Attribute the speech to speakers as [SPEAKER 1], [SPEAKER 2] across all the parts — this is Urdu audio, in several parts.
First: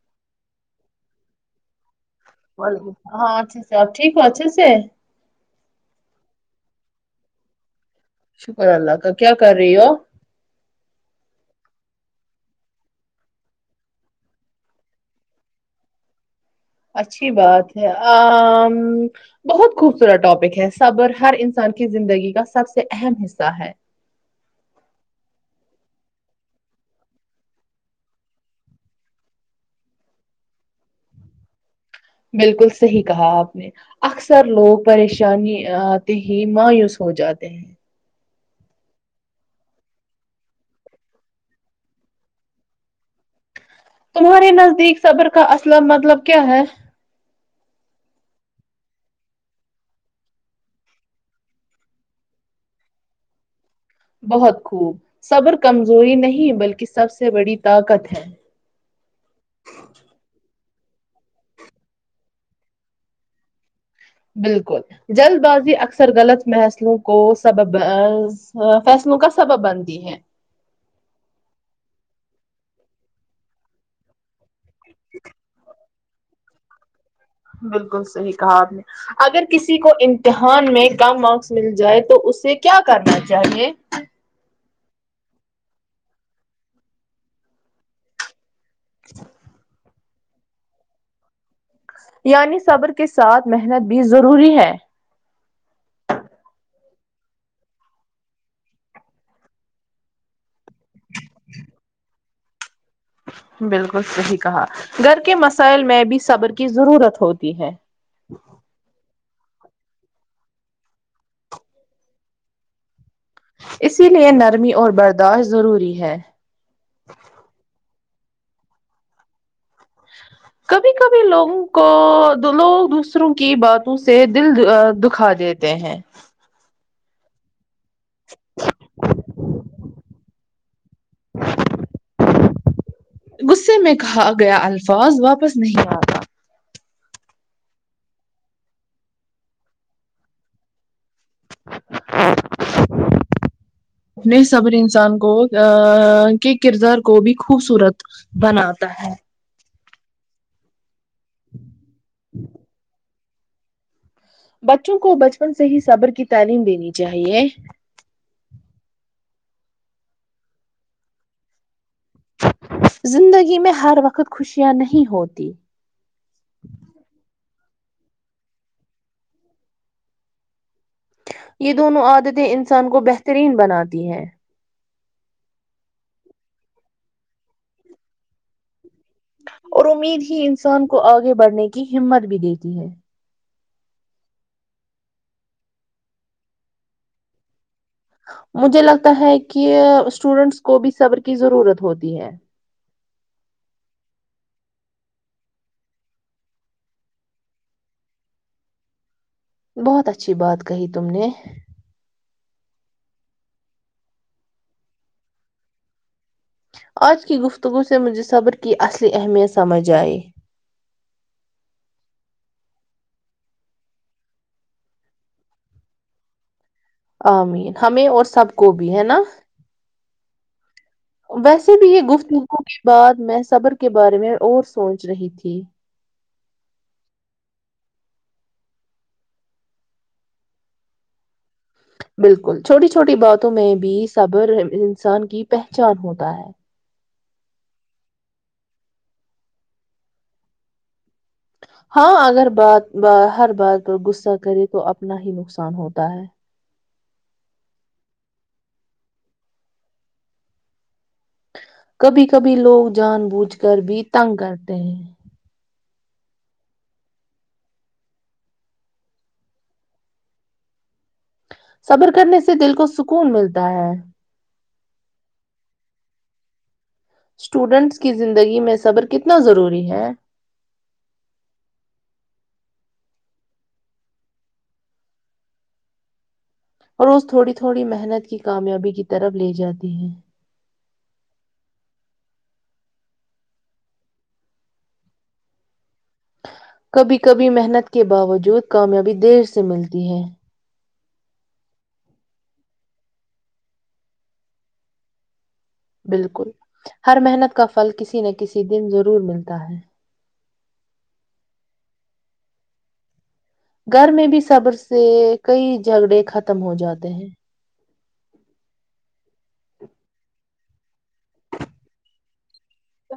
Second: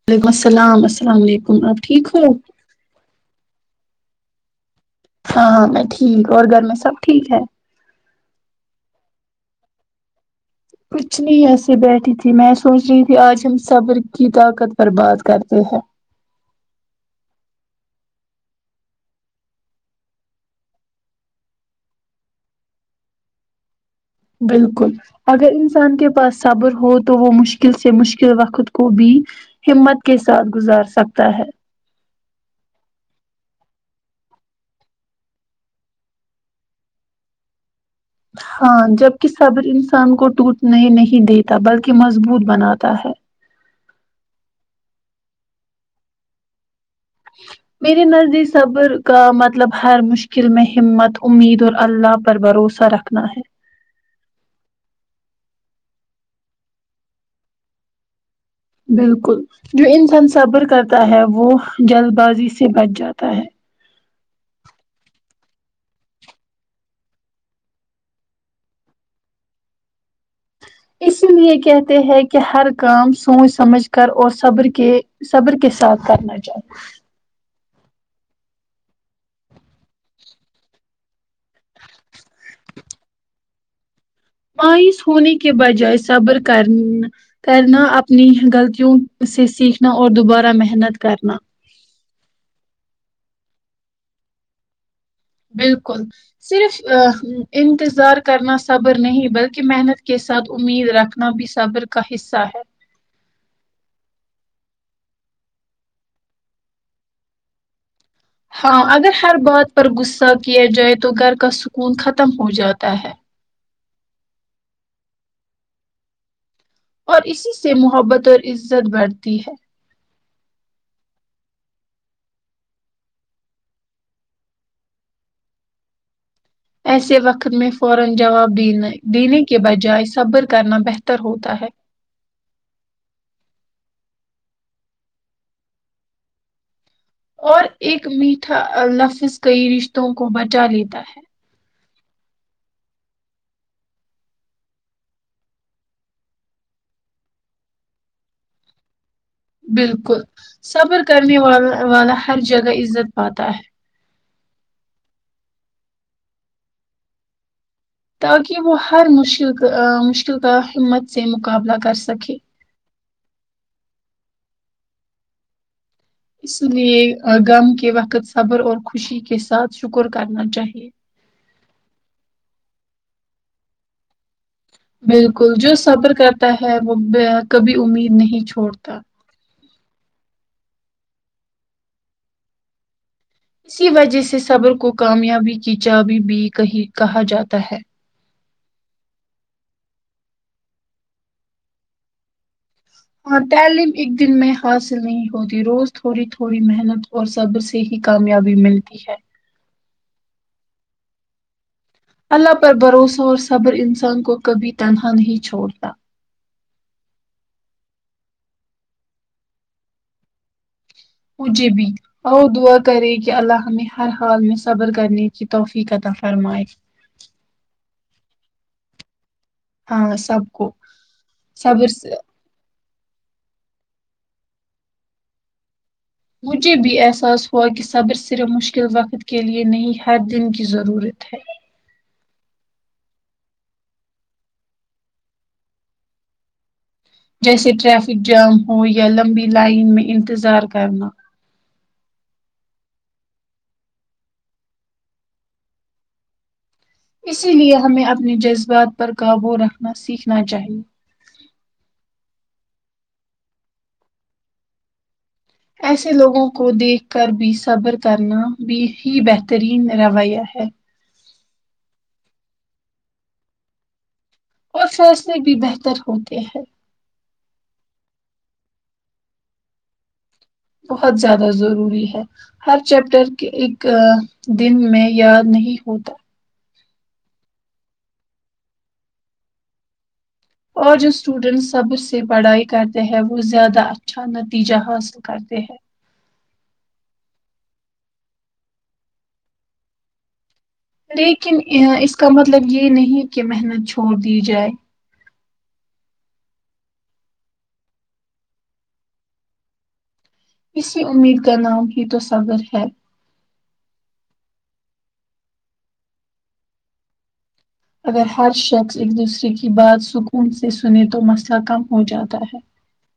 [SPEAKER 1] [unintelligible]
[SPEAKER 2] ب ہاں ا س ٹیک اچ س
[SPEAKER 1] ہاں ہاں میں ٹھیک اور گھر میں سب ٹھیک ہے
[SPEAKER 2] شکر اللہ کا کیا کر رہی ہو
[SPEAKER 1] کچھ نہیں ایسے بیٹھی تھی میں سوچ رہی تھی آج ہم صبر کی طاقت پر بات کرتے ہیں
[SPEAKER 2] اچھی بات ہے آ بہت خوبصورت ٹاپک ہے صبر ہر انسان کی زندگی کا سب سے اہم حصہ ہے
[SPEAKER 1] بالکل اگر انسان کے پاس صبر ہو تو وہ مشکل سے مشکل وقت کو بھی ہمت کے ساتھ گزار سکتا ہے
[SPEAKER 2] بالکل صحیح کہا آپ نے اکثر لوگ پریشانی آتے ہی مایوس ہو جاتے ہیں
[SPEAKER 1] ہاں جبک صبر انسان کو ٹوٹنے نہیں دیتا بلکہ مضبوط بناتا ہے
[SPEAKER 2] تمہارے نزدیک صبر کا اصل مطلب کیا ہے
[SPEAKER 1] جچ میرری نردی صبر کا مطلب ہر مشکل میں ہمت امید اور اللہ پر بروس صا رکھنا ہے
[SPEAKER 2] بہت خوب صبر کمزوری نہیں بلکہ سب سے بڑی طاقت ہے
[SPEAKER 1] بالکل جو انسان صبر کرتا ہے وہ جلد بازی سے بچ جاتا ہے
[SPEAKER 2] بالکل جلد بازی اکثر غلط محسلوں کو سببز فیصلوں کا سبب بنتی ہے
[SPEAKER 1] اسی لیے کہتے ہیں کہ ہر کام سوچ سمجھ کر اور صبر کے صبر کے ساتھ کرنا چاہیے
[SPEAKER 2] بالکل صحیح کہا آپ نے اگر کسی کو امتحان میں کم مارکس مل جائے تو اسے کیا کرنا چاہیے
[SPEAKER 1] مایوس ہونے کے بجائے صبر کر کرنا اپنی غلطی کیوں اسے سیکھنا اور دوبارہ محنت کرنا
[SPEAKER 2] یعنی صبر کے ساتھ محنت بھی ضروری ہے
[SPEAKER 1] بالکل صرف انتظار کرنا صبر نہیں بلکہ محنت کے ساتھ امید رکھ نا بھی صبر کا حصہ ہے
[SPEAKER 2] بالکل صحیح کہا گھر کے مسائل میں بھی صبر کی ضرورت ہوتی ہے
[SPEAKER 1] ہاں اگر ہر بات پر غصہ کیا جائے تو گھر کا سکون ختم ہو جاتا ہے
[SPEAKER 2] اسی لیے نرمی اور برداشت ضروری ہے
[SPEAKER 1] اور اسی سے محبت اور عزت بڑھتی ہے [inaudible]
[SPEAKER 2] کبھی کبھی لوگوں کو لوگ دوسروں کی باتوں سے دل دکھا دیتے ہیں
[SPEAKER 1] ایسے وقت میں فوراجواب دینے دینے کے بجائے صبر کرنا بہتر ہوتا ہے
[SPEAKER 2] غصے میں کہا گیا الفاظ واپس نہیں آ
[SPEAKER 1] اور ایک میٹھا لفظ کئی رشتوں کو بچا لیتا ہے
[SPEAKER 2] اپنے صبر انسان کو ا کے کردار کو بھی خوبصورت بناتا ہے
[SPEAKER 1] بالکل سفر کرنے والا والا ہر جگہ عزت پاتا ہے
[SPEAKER 2] بچوں کو بچپن سے ہی صبر کی تعلیم دینی چاہیے
[SPEAKER 1] تاکہ وہ ہر مشکل کا مشکل کا ہمت سے مقابلہ کر سکے
[SPEAKER 2] زندگی میں ہر وقت خوشیاں نہیں ہوت
[SPEAKER 1] اس لیے غم کے وقت صبر اور خوشی کے ساتھ شکر کرنا چاہیے
[SPEAKER 2] یہ دونوں عادتیں انسان کو بہترین بناتی ہیں
[SPEAKER 1] بالکل جو سفر کرتا ہے وہ کبھی امید نہیں چھوڑتا
[SPEAKER 2] اور امید ہی انسان کو آگے بڑھنے کی ہمت بھی دیتی ہے
[SPEAKER 1] اسی وجہ سے صبر کو کامیابی کی چابی بھی کہی کہا جاتا ہے
[SPEAKER 2] مجھے لگتا ہے کہ اسٹوڈینٹس کو بھی صبر کی ضرورت ہوتی ہے
[SPEAKER 1] ہاں تعلیم ایک دن میں حاصل نہیں ہوتی روز تھوڑی تھوڑی محنت اور سب سے ہی کامیابی ملتی ہے
[SPEAKER 2] بہت اچھی بات کہی تم نے
[SPEAKER 1] اللہ پر بھروسہ اور صبر انسان کو کبھی تنہا نہیں چھوڑتا
[SPEAKER 2] آج کی گفتگو سے مجھے صبر کی اصلی اہمیت سمجھ آئی
[SPEAKER 1] پھے بھی ا دعا کرے کہ اللہ نے ہر حال میں صبر کرنے کی توفیقتہ فرمائے
[SPEAKER 2] امین ہمیں اور سب کو بھی ہے نا
[SPEAKER 1] ہاں سب کو
[SPEAKER 2] ویسے
[SPEAKER 1] صبر
[SPEAKER 2] بھی یہ
[SPEAKER 1] سے
[SPEAKER 2] گفتگگ کے بعد میں صبر کے بارے میں اور سوچ رہی تھی
[SPEAKER 1] مجھے بھی احساس ہوا کہ صبر صرف مشکل وقت کے لیے نہیں ہر دن کی ضرورت ہے
[SPEAKER 2] بالکل چھوٹی چھوٹی باتوں میں بھی صبر انسان کی پہچان ہوتا ہے
[SPEAKER 1] جیسے ٹریفک جام ہو یا لمبی لائن میں انتظار کرنا
[SPEAKER 2] ہاں اگر بات ہر بات پر غصہ کرے تو اپنا ہی نقصان ہوتا ہے
[SPEAKER 1] اسی لیے ہمیں اپنے جذبات پر قابو رکھنا سیکھنا چاہیے
[SPEAKER 2] کبھی کبھی لوگ جان بوجھ کر بھی تنگ کرتے ہیں
[SPEAKER 1] ایسے لوگوں کو دیکھ کر بھی صبر کرنا بھی ہی بہترین رویہ ہے
[SPEAKER 2] صبر کرنے سے دل کو سکون ملتا ہے
[SPEAKER 1] اور فیصلے بھی بہتر ہوتے ہیں
[SPEAKER 2] اسٹوڈنٹس کی زندگی میں صبر کتنا ضروری ہے
[SPEAKER 1] بہت زیادہ ضروری ہے ہر چیپٹر کے ایک دن میں یاد نہیں ہوتا
[SPEAKER 2] اور اس تھوڑی تھوڑی محنت کی کامیابی کی طرف لے جاتی ہے
[SPEAKER 1] اور جو اسٹوڈینٹ سب سے پڑھائی کرتے ہے وہ زیادہ اچھا نتیجہ حاصل کرتے ہیں
[SPEAKER 2] کبھی کبھی محنت کے باوجود کامیابی دیر سے ملتی ہے
[SPEAKER 1] لیکن اس کا مطلب یہ نہیں کہ محنت چھوڑ دی جائے
[SPEAKER 2] بالکل ہر محنت کا فھل کسی نہ کسی دن ضرور ملتا ہے
[SPEAKER 1] کسی امید کا نام ہی تو صبر ہے
[SPEAKER 2] گھر میں بھی صبر سے کئی جھگڑے ختم ہو جاتے ہیں
[SPEAKER 1] اگر ہر شخص ایک دوسرے کی بات سکون سے سن تو مسئلہ کم ہو جاتا ہے
[SPEAKER 2] تو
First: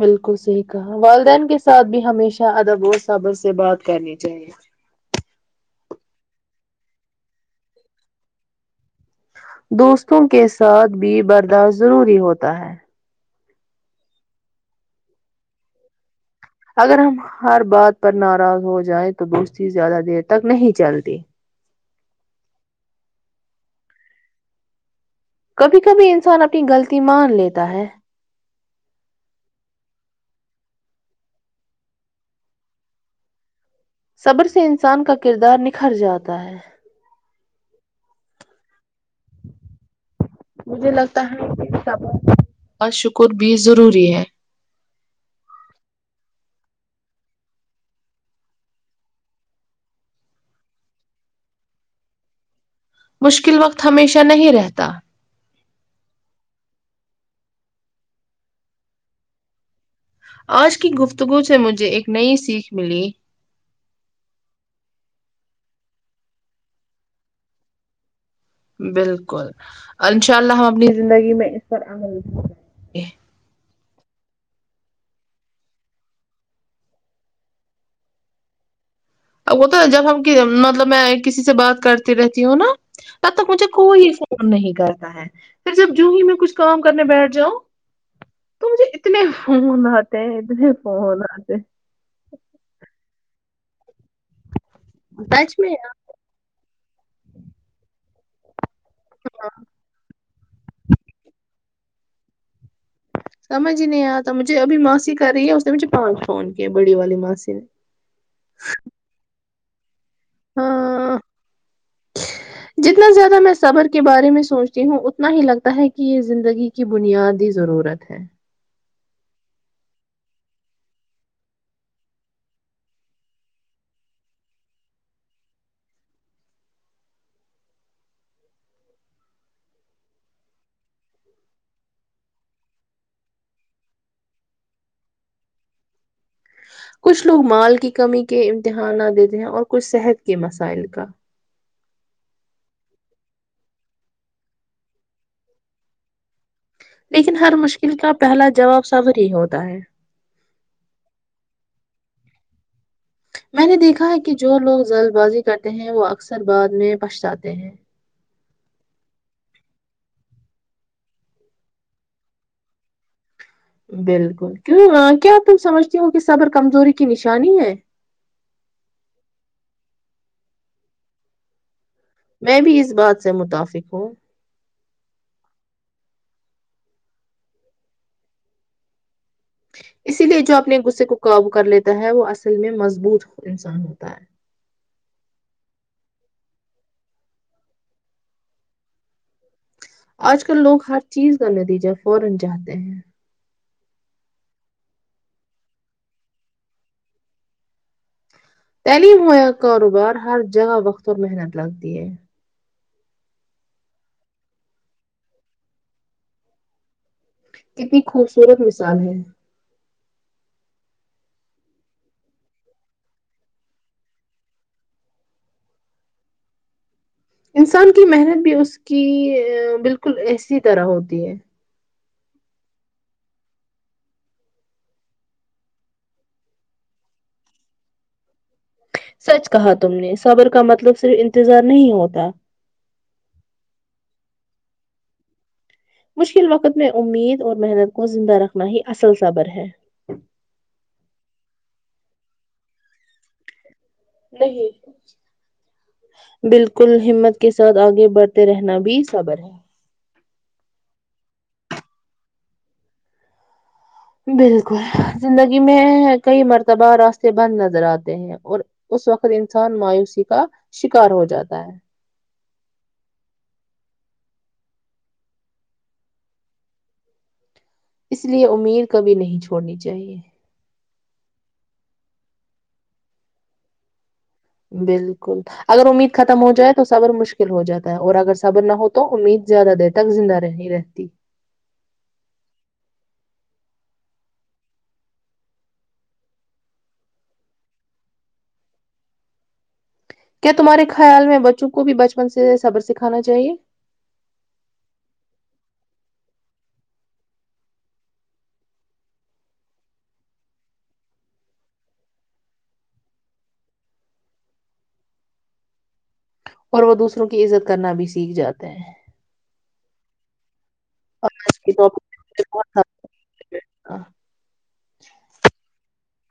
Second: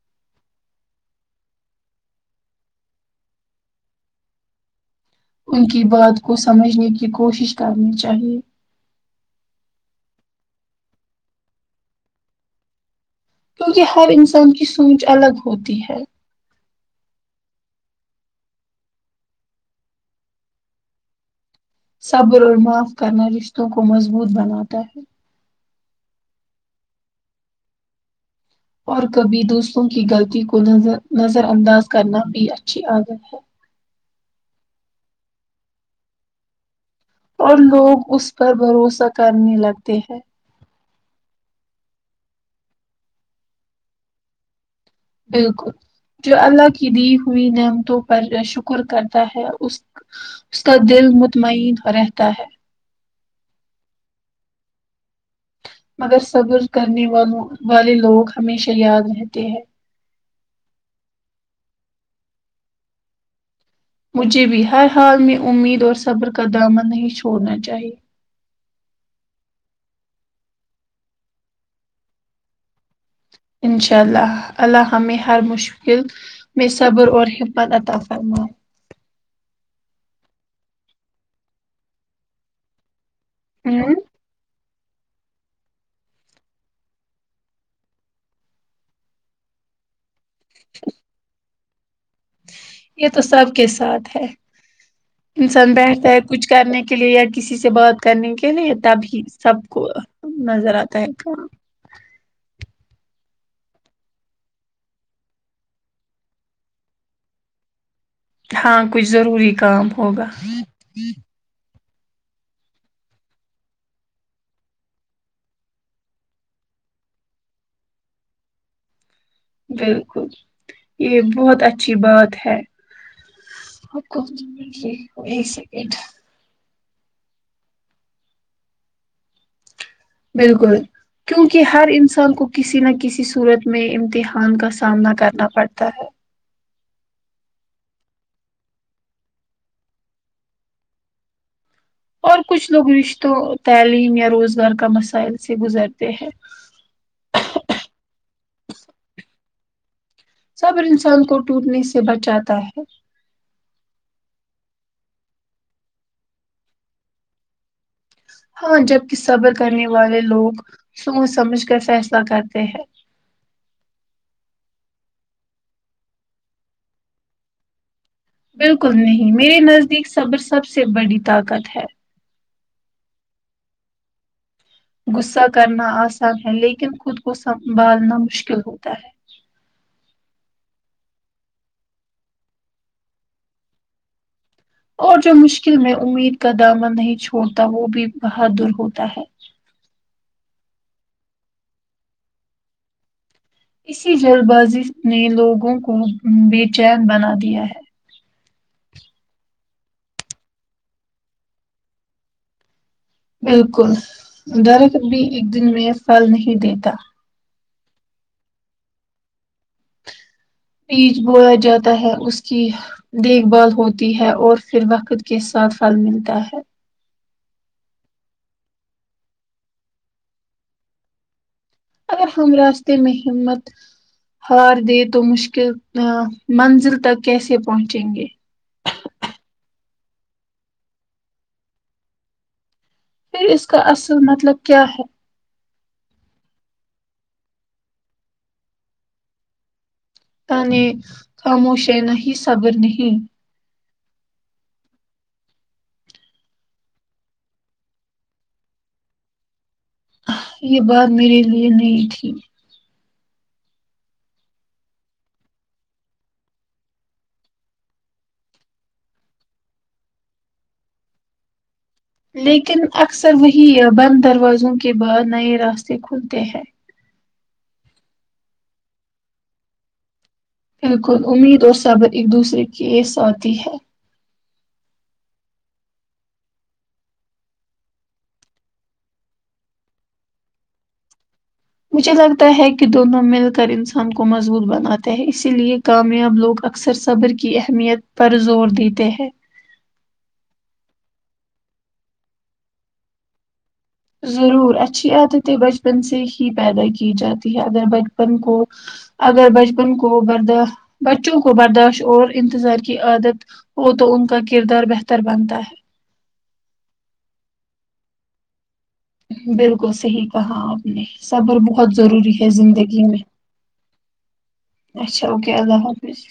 [SPEAKER 2] بالکل صحیح کہا والدین کے ساتھ بھی ہمیشہ ادب و صبر سے بات کرنی چاہیے
[SPEAKER 1] ان کی بات کو سمجھنے کی کوشش کرنی چاہیے
[SPEAKER 2] دوستوں کے ساتھ بھی برداشت ضروری ہوتا ہے
[SPEAKER 1] کیونکہ ہر انسان کی سوچ الگ ہوتی ہے
[SPEAKER 2] اگر ہم ہر بات پر ناراض ہو جائیں تو دوستی زیادہ دیر تک نہیں چلتی
[SPEAKER 1] صبر اور معاف کرنا رشتوں کو مضبوط بناتا ہے
[SPEAKER 2] کبھی کبھی انسان اپنی غلطی مان لیتا ہے
[SPEAKER 1] اور کبھی دوسروں کی غلطی کو نظر نظر انداز کرنا بھی اچھی عادت ہے
[SPEAKER 2] صبر سے انسان کا کردار نکھر جاتا ہے
[SPEAKER 1] اور لوگ اس پر بھروسہ کرنے لگتے ہیں
[SPEAKER 2] مجھے لگتا ہے کہ کب کا شکر بھی ضروری ہے
[SPEAKER 1] بالکل جو اللہ کی دی ہوئی نعمتوں پر شکر کرتا ہے اس اس کا دل مطمئن رہتا ہے
[SPEAKER 2] مشکل وقت ہمیشہ نہیں رہتا
[SPEAKER 1] مگر صبر کرنے والوں والے لوگ ہمیشہ یاد رہتے ہیں
[SPEAKER 2] آج کی گفتگو سے مجھے ایک نئی سیکھ ملی
[SPEAKER 1] مجھے بھی ہر حال میں امید اور صبر کا دامن نہیں چھوڑنا چاہیے
[SPEAKER 2] بالکل انشاء اللہ ہم اپنی زندگی میں اس پر عمل ہیں
[SPEAKER 1] انشاء اللہ اللہ ہمیں ہر مشکل [unintelligible]
[SPEAKER 2] وہ تو جب ہم مطلب میں کسی سے بات کرتی رہتی ہوں نا تب تک مجھے
[SPEAKER 1] ہوں
[SPEAKER 2] کوئی نہیں کرتا ہے پھر جب جو ہی میں کچھ کام کرنے بیٹھ جاؤ تو مجھے اتنے فون آتے ہیں اتنے فون آتے
[SPEAKER 1] یہ تو سب کے ساتھ ہے
[SPEAKER 2] سچ
[SPEAKER 1] انسان
[SPEAKER 2] میں
[SPEAKER 1] بیٹھتا ہے کچھ کرنے کے لیے یا کسی سے بات کرنے کے لیے تبھی سب کو نظر آتا ہے کا [unintelligible]
[SPEAKER 2] سمجھ ہی نہیں آتا مجھے ابھی ماسی کر رہی ہے اس نے مجھے پانچ فون کیا بڑی والی ماسی نے
[SPEAKER 1] ہاں کچھ ضروری کام ہوگا
[SPEAKER 2] ہاں جتنا زیادہ میں صبر کے بارے میں سوچتی ہوں اتنا ہی لگتا ہے کہ یہ زندگی کی بنیاد کی ضرورت ہے [unintelligible]
[SPEAKER 1] بالکل یہ بہت اچھی بات ہے [unintelligible] آب ک ایک سیکنڈ بالکل [unintelligible] کیوںکہ ہر انسان کو کسی نہ کسی صورت میں امتحان کا سامنا کرنا پڑتا ہے
[SPEAKER 2] کچھ لوگ مال کی کمی کے امتحان نہ دیتے ہیں اور کچھ صحت کے مسائل کا [unintelligible]
[SPEAKER 1] اور کچھ لوگ رشتوں تعلیم یا روزگار کا مسائل سے گزر ہیں [inaudible]
[SPEAKER 2] لیکن ہر مشکل کا پہلا جواب صبر ہی ہوتا ہے
[SPEAKER 1] سب انسان کو ٹوٹنے سے بچاتا ہے
[SPEAKER 2] میں نے دیکھا ہے کہ جو لوگ جلد بازی کرتے ہیں وہ اکثر بعد میں پچتاتے ہیں
[SPEAKER 1] ہاں جبک صبر کرنے والے لوگ سوچ سمجھ کر فیصلہ کرتے ہیں
[SPEAKER 2] بالکل کیوں کیا تم سمجھتی ہو کہ صبر کمزوری کی نشانی ہے
[SPEAKER 1] بالکل نہیں میرے نزدیک صبر سب سے بڑی طاقت ہے
[SPEAKER 2] میں بھی اس بات سے متفق ہوں
[SPEAKER 1] غصہ کرنا آسان ہے لیکن خود کو سنبھالنا مشکل ہوتا ہے [unintelligible]
[SPEAKER 2] اسی لیے جو اپنے غصے کو قابو کر لیتا ہے وہ اصل میں مضبوط انسان ہوتا ہے
[SPEAKER 1] اور جو مشکل میں امید کا دامن نہیں چھوڑتا وہ بھی بہت دور ہوتا ہے
[SPEAKER 2] آج کل لوگ ہر چیز کا نتیجہ فوران چاہتے ہیں
[SPEAKER 1] اسی جلد بازی نے لوگوں کو بے چین بنا دیا ہے
[SPEAKER 2] تعلیم ہویا کاروبار ہر جگہ وقت اور محنت لگتی ہے
[SPEAKER 1] بالکل درخت بھی ایک دن میں پھل نہیں دیتا
[SPEAKER 2] کتنی خوبصورت مثال ہے
[SPEAKER 1] بییچ بویا جاتا ہے اس کی دیکھ بھال ہوتی ہے اور پھر وقت کے ساتھ پھل ملتا ہے
[SPEAKER 2] انسان کی محنت بھی اس کی بالکل ایسی طرح ہوتی ہے
[SPEAKER 1] اگر ہم راستے میں ہمت [unintelligible] ہار دے تو مشکل منزل تک کیسے پہنچیں گے [unintelligible]
[SPEAKER 2] سچ کہا تم نے صبر کا مطلب صرف انتظار نہیں ہوتا
[SPEAKER 1] پھر اس کا اصل مطلب کیا ہے
[SPEAKER 2] مشکل وقت میں امید اور محنت کو زندہ رکھنا ہی اصل صبر ہے
[SPEAKER 1] ت نے خاموشیانا ہی صابر نہیں [unintelligible]
[SPEAKER 2] نہیں [inaudible] بالکل ہمت کے ساتھ آگے بڑھتے رہنا بھی صبر ہے
[SPEAKER 1] یہ بات میرے لیے نہیں تھی
[SPEAKER 2] بالکل زندگی میں کئی مرتبہ راستے بند نظر آتے ہیں اور اس وقت انسان مایوسی کا شکار ہو جاتا ہے
[SPEAKER 1] لیکن اکثر وہی بند دروازوں کے بعد نئے راستے کھلتے ہیں
[SPEAKER 2] اس لیے امیر کبھی نہیں چھوڑنی چاہیے
[SPEAKER 1] بالکل امید اور صبر ایک دوسرے کی ایس آتی ہے
[SPEAKER 2] بالکل اگر امید ختم ہو جائے تو صبر مشکل ہو جاتا ہے اور اگر صبر نہ ہو تو امید زیادہ دیتا تک زندہ رہ نہیں رہتی [unintelligible]
[SPEAKER 1] مجھے لگتا ہے کہ دونوں مل کر انسان کو مضبوط بناتے ہیں اسی لیے کامیاب لوگ اکثر صبر کی اہمیت پر زور دیتے ہیں
[SPEAKER 2] کیا تمہارے خیال میں بچوں کو بھی بچپن سے صبر سکھانا چاہیے
[SPEAKER 1] ضرور اچھی عادتیں بچپن سے ہی پیدا کی جاتی ہے اگر بچپن کو اگر بچپن کو بردا بچوں کو برداشت اور انتظار کی عادت وہ تو ان کا کردار بہتر بنتا ہے
[SPEAKER 2] اور وہ دوسروں کی عزت کرنا بھی سیکھ جاتے ہیں
[SPEAKER 1] بالکل صحیح کہا آپ نے
[SPEAKER 2] اور
[SPEAKER 1] صبر
[SPEAKER 2] آج کے
[SPEAKER 1] بہت ضروری
[SPEAKER 2] ٹاپک
[SPEAKER 1] زندگی میں اچھا اوکے اللہ حافظ